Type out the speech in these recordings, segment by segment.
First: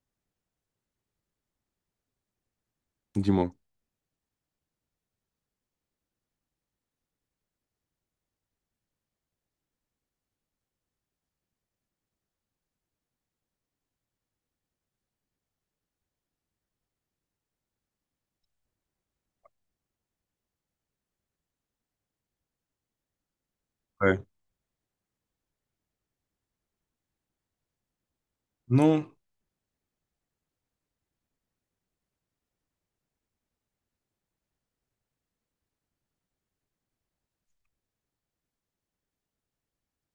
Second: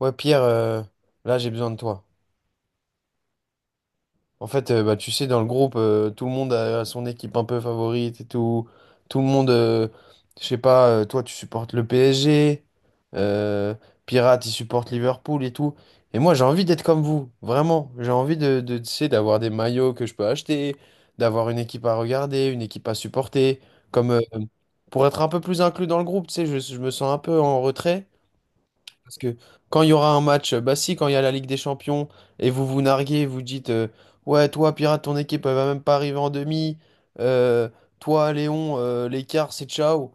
Ouais, Pierre, là j'ai besoin de toi. Dis-moi. En fait, bah, tu sais, dans le groupe, tout le monde a son équipe un peu favorite et tout. Tout le monde, je sais pas, toi tu supportes le PSG. euh, Pirate il supporte Liverpool et tout. Et moi j'ai envie d'être comme vous, vraiment. J'ai envie de, tu sais, d'avoir des maillots que je peux acheter, d'avoir une équipe à regarder, une équipe à supporter. Comme Ouais. Pour être un peu plus inclus dans le groupe, tu sais, je me sens un peu en retrait. Non. Parce que quand il y aura un match, bah si, quand il y a la Ligue des Champions, et vous vous narguez, vous dites, ouais, toi, Pirate, ton équipe, elle va même pas arriver en demi. Euh, Toi, Léon, l'écart, c'est ciao.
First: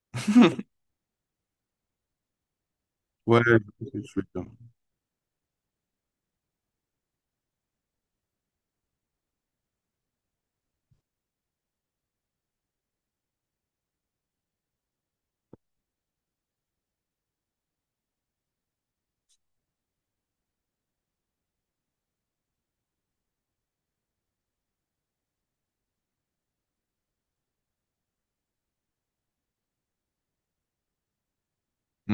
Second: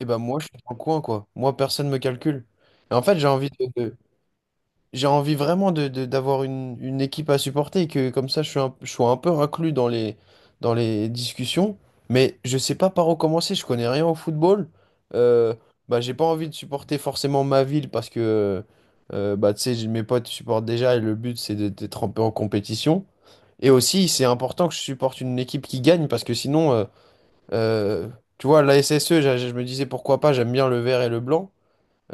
Et ben moi, je suis dans le coin, quoi. Moi, personne me calcule. Et en fait, Ouais, je sais ce que tu veux dire. j'ai envie vraiment d'avoir une équipe à supporter et que comme ça je sois un peu inclus dans les discussions. Mais je sais pas par où commencer, je connais rien au football. Euh, Bah, j'ai pas envie de supporter forcément ma ville parce que bah, tu sais, mes potes supportent déjà et le but c'est d'être un peu en compétition. Et aussi, c'est important que je supporte une équipe qui gagne parce que sinon, euh, tu vois, la SSE, je me disais pourquoi pas, j'aime bien le vert et le blanc.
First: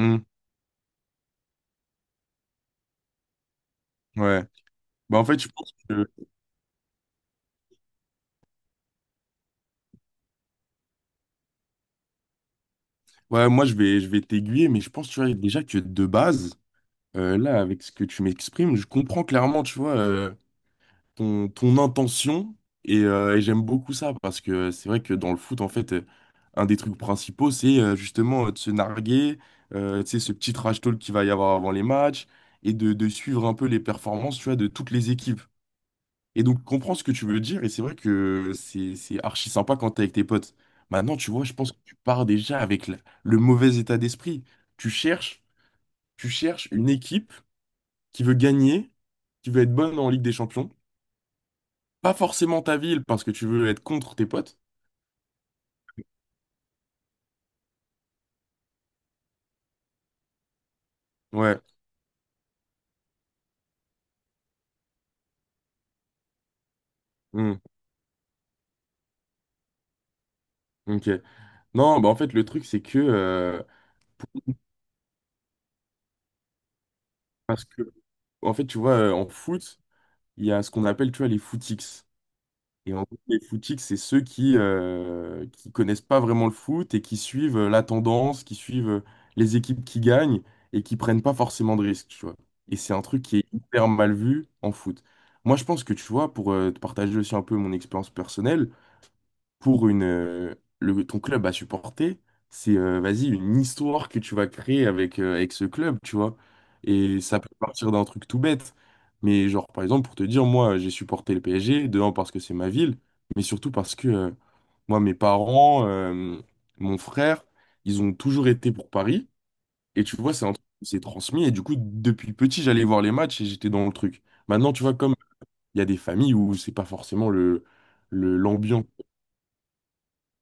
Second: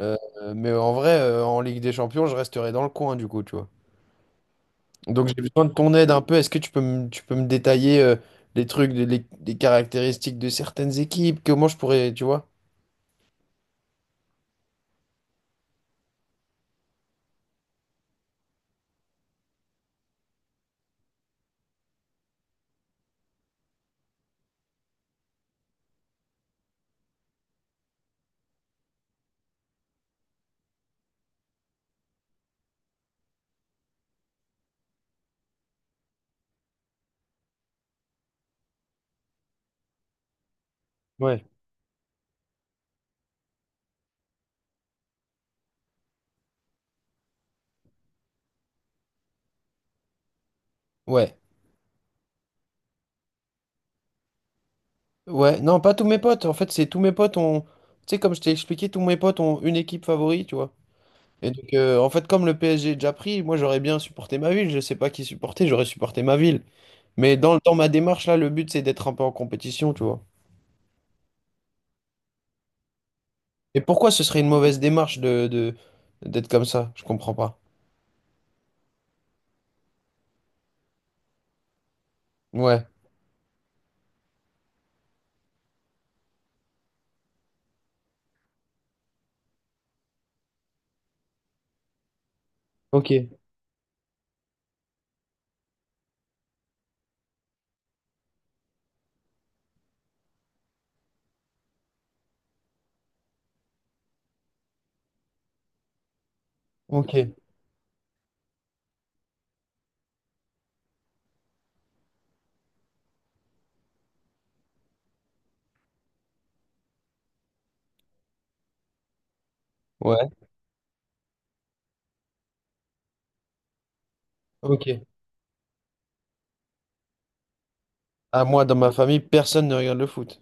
Euh, mais en vrai, en Ligue des Champions, je resterai dans le coin du coup, tu vois. ouais. Bah, en Donc j'ai fait, je besoin de pense ton que. aide un peu. Est-ce que tu peux me détailler les trucs, les caractéristiques de certaines équipes? Comment je pourrais, tu vois? Ouais, moi, je vais t'aiguiller, mais je pense, tu vois, déjà que de base, là, avec ce que tu m'exprimes, je comprends clairement, tu vois, ton intention. Et j'aime beaucoup ça, parce que c'est vrai que dans le foot, en fait, un des trucs principaux, c'est justement de se narguer, tu sais, ce petit trash talk qu'il va y avoir avant les matchs, et de suivre un peu les performances, tu vois, de toutes les équipes. Et donc, comprends ce que tu veux dire, et c'est vrai que c'est archi sympa quand t'es avec tes potes. Maintenant, tu vois, Ouais. je pense que tu pars déjà avec le mauvais état d'esprit. Tu cherches, tu cherches une équipe qui veut gagner, qui veut être bonne en Ligue des Champions. Ouais. Pas forcément ta ville, parce que tu veux être contre tes potes. Ouais. Non, pas tous mes potes. En fait, c'est tous mes potes ont. Tu sais, comme je t'ai expliqué, tous mes potes ont une équipe favorite, tu vois. Et Ouais, donc, en fait, comme le PSG est déjà pris, moi j'aurais bien supporté ma ville. Je sais pas qui supporter, j'aurais supporté ma ville. Mais hmm, dans ma démarche, là, le but c'est d'être un peu en compétition, tu vois. ok. Non, bah en fait, le truc, c'est que... Et pourquoi ce serait une mauvaise démarche d'être comme ça? Je comprends pas. parce que, en fait, tu vois, en foot, il y a ce qu'on appelle, tu vois, les footix. Ouais. Et en gros, les footiques, c'est ceux qui connaissent pas vraiment le foot et qui suivent la tendance, qui suivent les équipes qui gagnent et qui prennent pas forcément de risques, tu vois. Et c'est un truc Ok. qui est hyper mal vu en foot. Moi, je pense que, tu vois, pour te partager aussi un peu mon expérience personnelle, pour une, le, ton club à supporter, c'est vas-y, une histoire que tu vas créer avec, avec ce club, tu vois. Ok. Et ça peut partir d'un truc tout bête. Mais genre, par exemple, pour te dire, moi, j'ai supporté le PSG, de un, parce que c'est ma ville, mais surtout parce que moi, mes parents, mon frère, ils ont toujours été pour Paris. Et tu Ouais. vois, c'est un truc qui s'est transmis. Et du coup, depuis petit, j'allais voir les matchs et j'étais dans le truc. Maintenant, tu Ok. vois, comme il y a des familles où c'est pas forcément À moi, dans l'ambiance ma famille, personne ne regarde le foot.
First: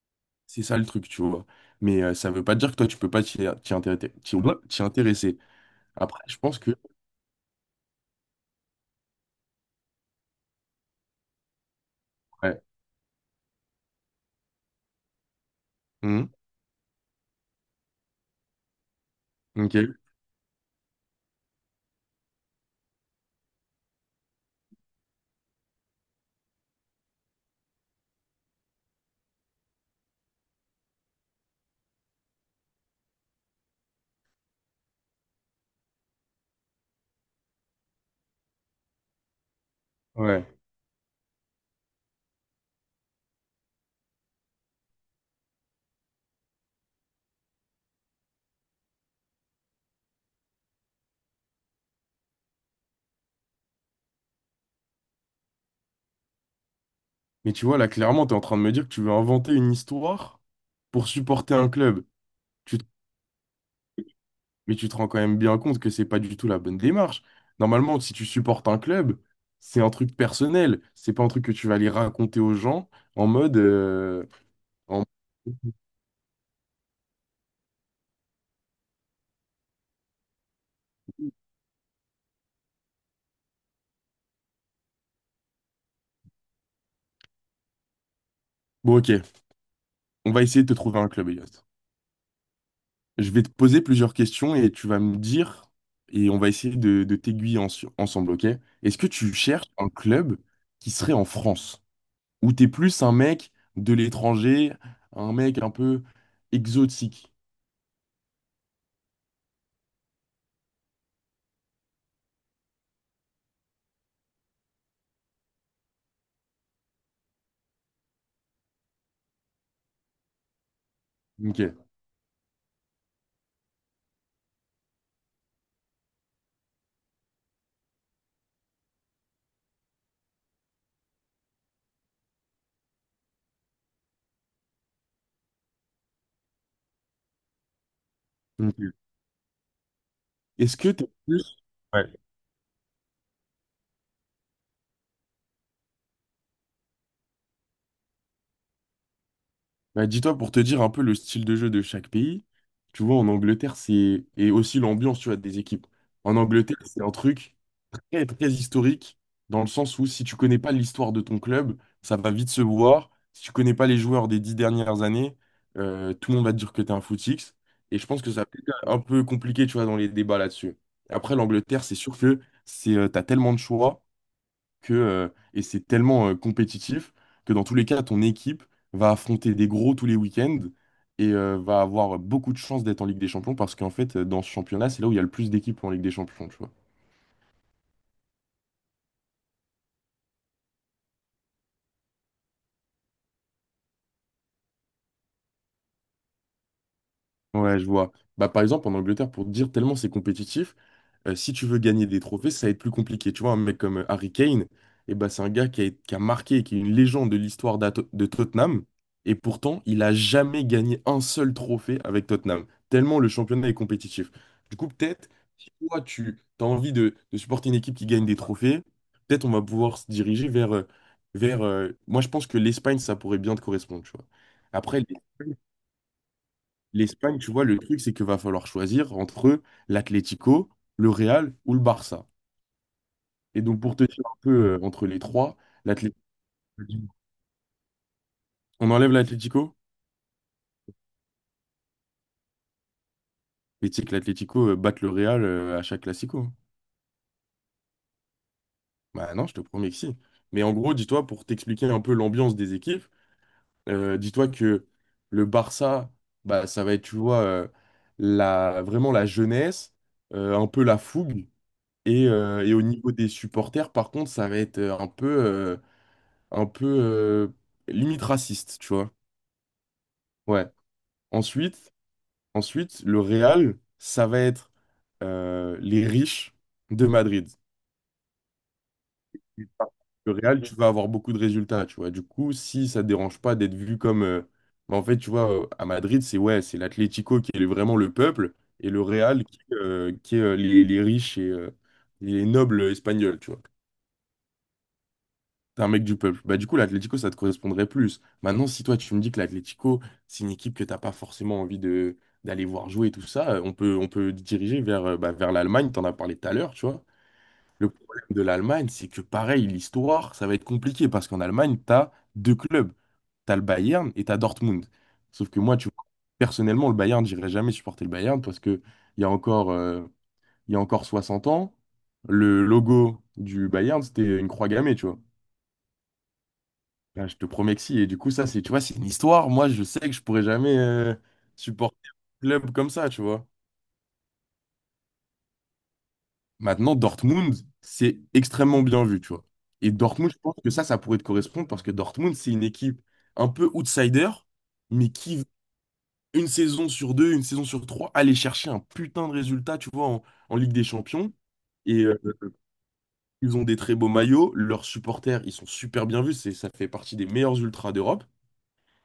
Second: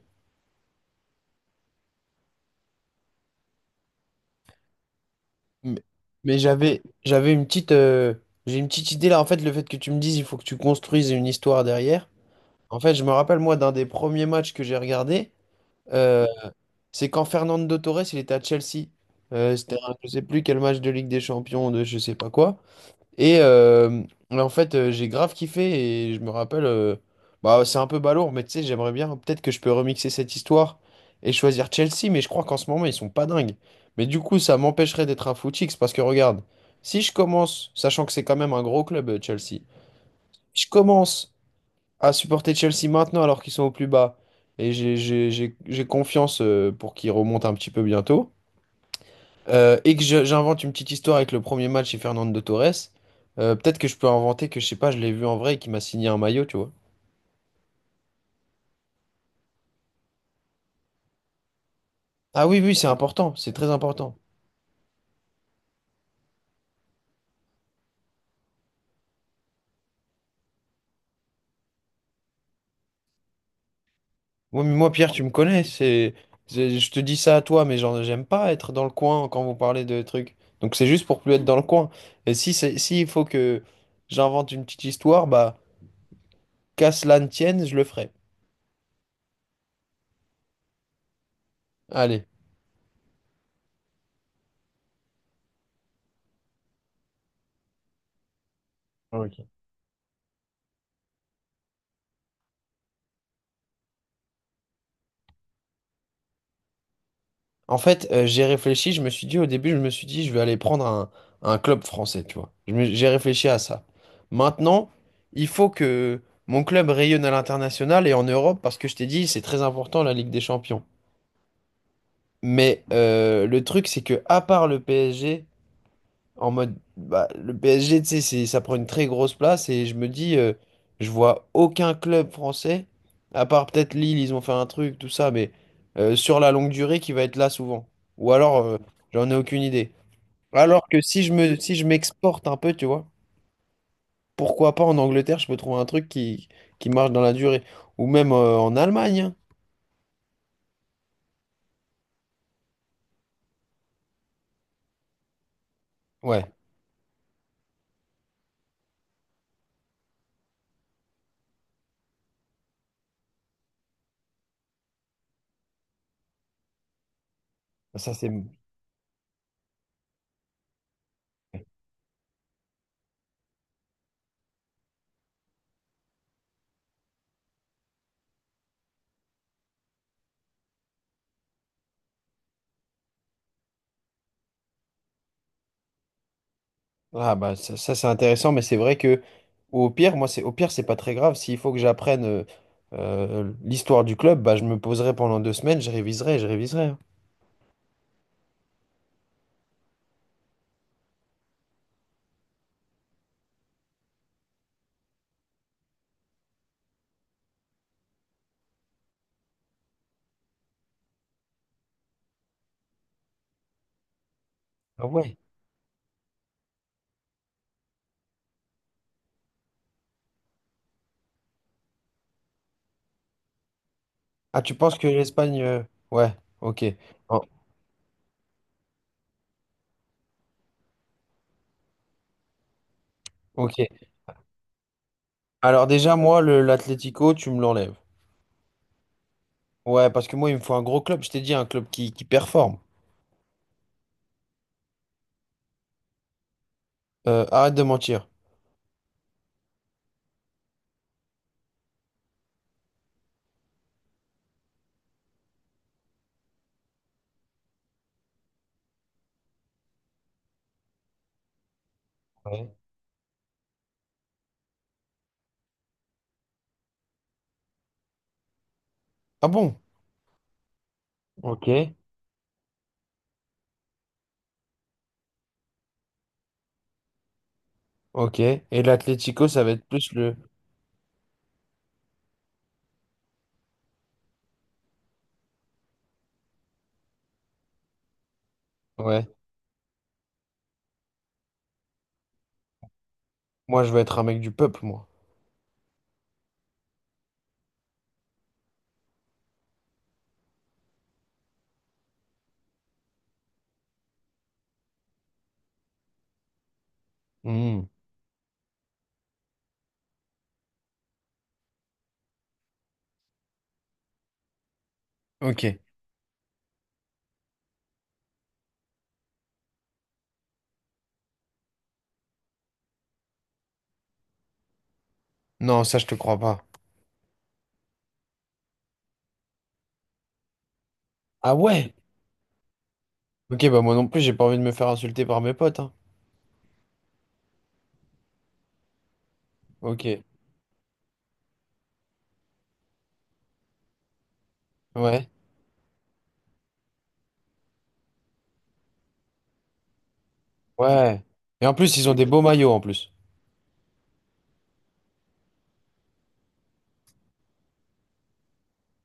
c'est ça le truc, tu vois. Mais ça veut pas dire que toi, tu peux pas t'y t'y intéresser. T'y intéresser. Mais, Après, je mais pense que... j'ai une petite idée là. En fait, le fait que tu me dises, il faut que tu construises une histoire derrière. Ouais. En fait, je me rappelle moi d'un des premiers matchs que j'ai regardé. euh, Mhm. c'est quand Fernando Torres, il était à Chelsea. C'était, Ok. je sais plus quel match de Ligue des Champions, de je sais pas quoi. Et en fait, j'ai grave kiffé et je me rappelle, bah, c'est un peu balourd, mais tu sais, j'aimerais bien, peut-être que je peux remixer cette histoire et choisir Chelsea, mais je crois qu'en ce moment, ils sont pas dingues. Mais du coup, ça m'empêcherait d'être un footix parce que regarde, si je commence, sachant que c'est quand même un gros club, Chelsea, si Ouais. je commence à supporter Chelsea maintenant alors qu'ils sont au plus bas et j'ai confiance pour qu'ils remontent un petit peu bientôt. Et que j'invente une petite histoire avec le premier match chez Fernando Torres. Peut-être que je peux inventer que, je sais pas, je l'ai vu en vrai et qu'il m'a signé un maillot, tu vois. Mais tu vois, là, clairement, tu es en train de me dire que tu veux inventer une histoire pour supporter un club. Ah oui, oui, Tu te- c'est important, c'est très important. Mais tu te rends quand même bien compte que c'est pas du tout la bonne démarche. Normalement, si tu supportes un club, c'est un truc personnel. C'est pas un truc que tu vas aller raconter aux gens en mode... euh, Moi, en- Pierre, tu me connais, je te dis ça à toi, mais genre, j'aime pas être dans le coin quand vous parlez de trucs. Donc c'est juste pour plus être dans le coin. Et si c'est, s'il faut que j'invente une petite histoire, bah, qu'à cela ne tienne, je le ferai. Bon, ok. On va essayer de te trouver un club, Elias. Allez. Je vais te poser plusieurs questions et tu vas me dire, et on va essayer de, t'aiguiller ensemble, ok? Est-ce que tu Ok. cherches un club qui serait en France? Ou t'es plus un mec de l'étranger, un mec un peu exotique? En fait, j'ai réfléchi, je me suis dit au début, je me suis dit, je vais aller prendre un club français, tu vois. J'ai réfléchi à ça. Maintenant, il faut que mon club rayonne à l'international et en Europe, parce que je t'ai dit, c'est très important la Ligue des Champions. Ok. Mais le truc, c'est que à part le PSG, en mode, bah, le PSG, tu sais, ça prend une très grosse place et je me dis, je vois aucun club français, à part peut-être Lille, ils ont fait un truc, tout ça, mais sur la longue durée qui va être là souvent. Ou alors, Ok. j'en ai aucune idée. Est-ce Alors que que t'es plus... si je Ouais. m'exporte un peu, tu vois, pourquoi pas en Angleterre, je peux trouver un truc qui marche dans la durée. Ou même en Allemagne, hein. Bah, dis-toi pour te dire un peu le style de jeu de chaque pays. Tu vois, en Angleterre, c'est... Et aussi l'ambiance, tu vois, des équipes. En Ouais, Angleterre, c'est un truc... très, très historique, dans le sens où si tu connais pas l'histoire de ton club, ça va vite se voir. Si tu connais pas les joueurs des 10 dernières années, tout le monde va te dire que tu es un footix. Et je ça pense que c'est. ça peut être un peu compliqué, tu vois, dans les débats là-dessus. Après, l'Angleterre, c'est sûr que c'est, t'as tellement de choix que, et c'est tellement compétitif que dans tous les cas, ton équipe va affronter des gros tous les week-ends et va avoir beaucoup de chances d'être en Ligue des Champions parce qu'en fait, dans ce championnat, c'est là où il y a le plus d'équipes en Ligue des Champions, tu vois. Ah bah ça, ça, c'est intéressant, mais c'est vrai que au pire, moi c'est au pire c'est pas très grave. S'il faut que j'apprenne l'histoire du club, bah je me poserai pendant deux semaines, je réviserai, je réviserai, hein. Ouais, je vois. Bah, par exemple, en Angleterre, pour te dire tellement c'est compétitif, si tu veux gagner des trophées, ça va être plus compliqué. Tu vois, un mec comme Harry Kane, eh bah, c'est un gars qui a marqué, qui est une légende de l'histoire de Tottenham. Et pourtant, il a jamais gagné un seul trophée avec Tottenham. Tellement le championnat est compétitif. Du coup, Ah peut-être, ouais. si toi, tu as envie de, supporter une équipe qui gagne des trophées, peut-être on va pouvoir se diriger vers... vers moi, je pense que l'Espagne, ça pourrait bien te correspondre, tu vois. Ah tu penses Après, que l'Espagne, l'Espagne, ouais, ok. L'Espagne, Oh, tu vois, le truc, c'est qu'il va falloir choisir entre l'Atlético, le Real ou le Barça. Et ok. donc, pour te dire un peu entre les trois, Alors déjà l'Atlético, moi le l'Atlético, tu me l'enlèves. on enlève l'Atlético? Ouais, parce que moi il me faut un gros club. Je t'ai dit un club qui performe. Mais tu sais que l'Atlético batte le Real à chaque Classico, hein. Arrête de mentir. Bah non, je te promets que si. Mais en gros, dis-toi, pour t'expliquer un peu l'ambiance des équipes, dis-toi que le Barça, bah, ça va être, tu vois, la, vraiment la jeunesse, un peu la fougue. Et Ouais. au niveau des supporters, par contre, ça va être un peu. Un peu limite raciste, tu vois. Ah bon? Ouais. Ok, Ensuite, ensuite, le Real, ça va être les riches de Madrid. ok. Et l'Atlético, ça va être plus Le le. Real, tu vas avoir beaucoup de résultats, tu vois. Du coup, si ça te dérange pas d'être vu comme... bah, en fait, tu vois, à Madrid, c'est ouais, c'est l'Atlético qui est vraiment le peuple et le Ouais. Real qui est les riches et les nobles espagnols, tu vois. Moi je veux être un mec du peuple, moi. T'es un mec du peuple. Bah, du coup, l'Atlético, ça te correspondrait plus. Maintenant, si toi, tu me dis que l'Atlético, c'est une équipe que t'as pas forcément envie de d'aller voir jouer et tout ça, on peut diriger vers, bah, vers l'Allemagne. T'en as parlé tout à l'heure, tu vois. Hmm. Le problème de l'Allemagne, c'est que pareil, l'histoire, ça va être compliqué parce qu'en Allemagne, t'as deux clubs. T'as le Bayern et t'as Dortmund. Sauf que moi, Ok. tu vois, personnellement, le Bayern, j'irai jamais supporter le Bayern parce que il y a encore, euh, il y a encore 60 ans, le logo du Bayern, c'était une croix gammée, tu vois. Non, ça, je te crois pas. Ah, je te promets que si. Et du coup, ça, c'est, tu vois, c'est une histoire. Moi, je sais que je pourrais jamais Ah ouais? supporter un club comme ça, tu vois. Ok, bah moi non plus, j'ai pas envie de me faire insulter par mes potes, hein. Maintenant, Dortmund, c'est extrêmement bien vu, tu vois. Et Ok, Dortmund, je pense que ça pourrait te correspondre parce que Dortmund, c'est une équipe un peu outsider, mais ouais, qui, une saison sur deux, une saison sur trois, aller chercher un putain de résultat, tu vois, en, en Ligue des ouais. Champions. Et en plus, Et ils ont des beaux maillots en plus. ils ont des très beaux maillots. Leurs supporters, ils sont super bien vus. C'est, ça fait partie des meilleurs ultras d'Europe.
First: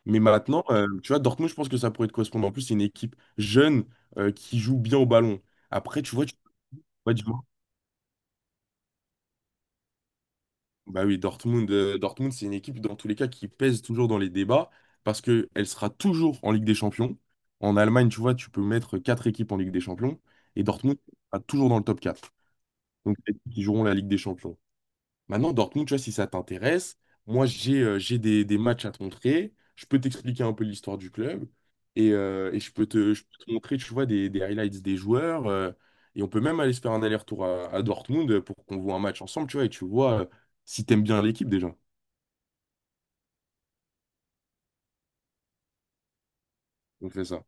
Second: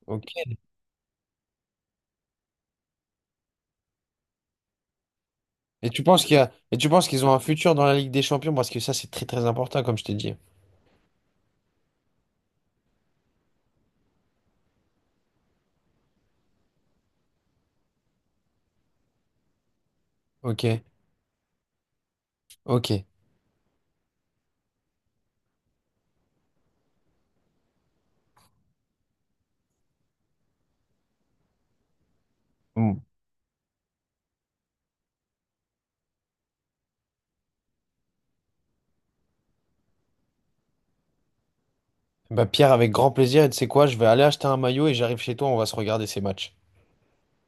Mais Ok. maintenant, tu vois, Dortmund, je pense que ça pourrait te correspondre. En plus, c'est une équipe jeune qui joue bien au ballon. Après, tu vois, Et tu penses vois, du qu'ils ont un moins- futur dans la Ligue des Champions parce que ça, c'est très très important, comme je t'ai dit. Bah oui, Dortmund, Dortmund, c'est une équipe, dans tous les cas, qui pèse toujours dans les débats parce qu'elle sera toujours en Ligue des Champions. En Allemagne, tu vois, tu peux mettre 4 équipes en Ligue des Champions et Ok, Dortmund sera toujours dans le top 4. ok. Donc, les équipes qui joueront la Ligue des Champions. Maintenant, Dortmund, tu vois, si ça t'intéresse, moi, j'ai des matchs à te montrer. Je peux t'expliquer un peu l'histoire du club et Mm. Je peux te montrer, tu vois, des highlights des joueurs. Et on peut même aller se faire un aller-retour à Dortmund pour qu'on voit un match ensemble, tu vois, et tu vois si t'aimes bien l'équipe déjà. Bah Pierre, avec grand plaisir, et tu sais quoi, je vais aller acheter un maillot et j'arrive chez toi, on va se regarder ces matchs. On fait ça.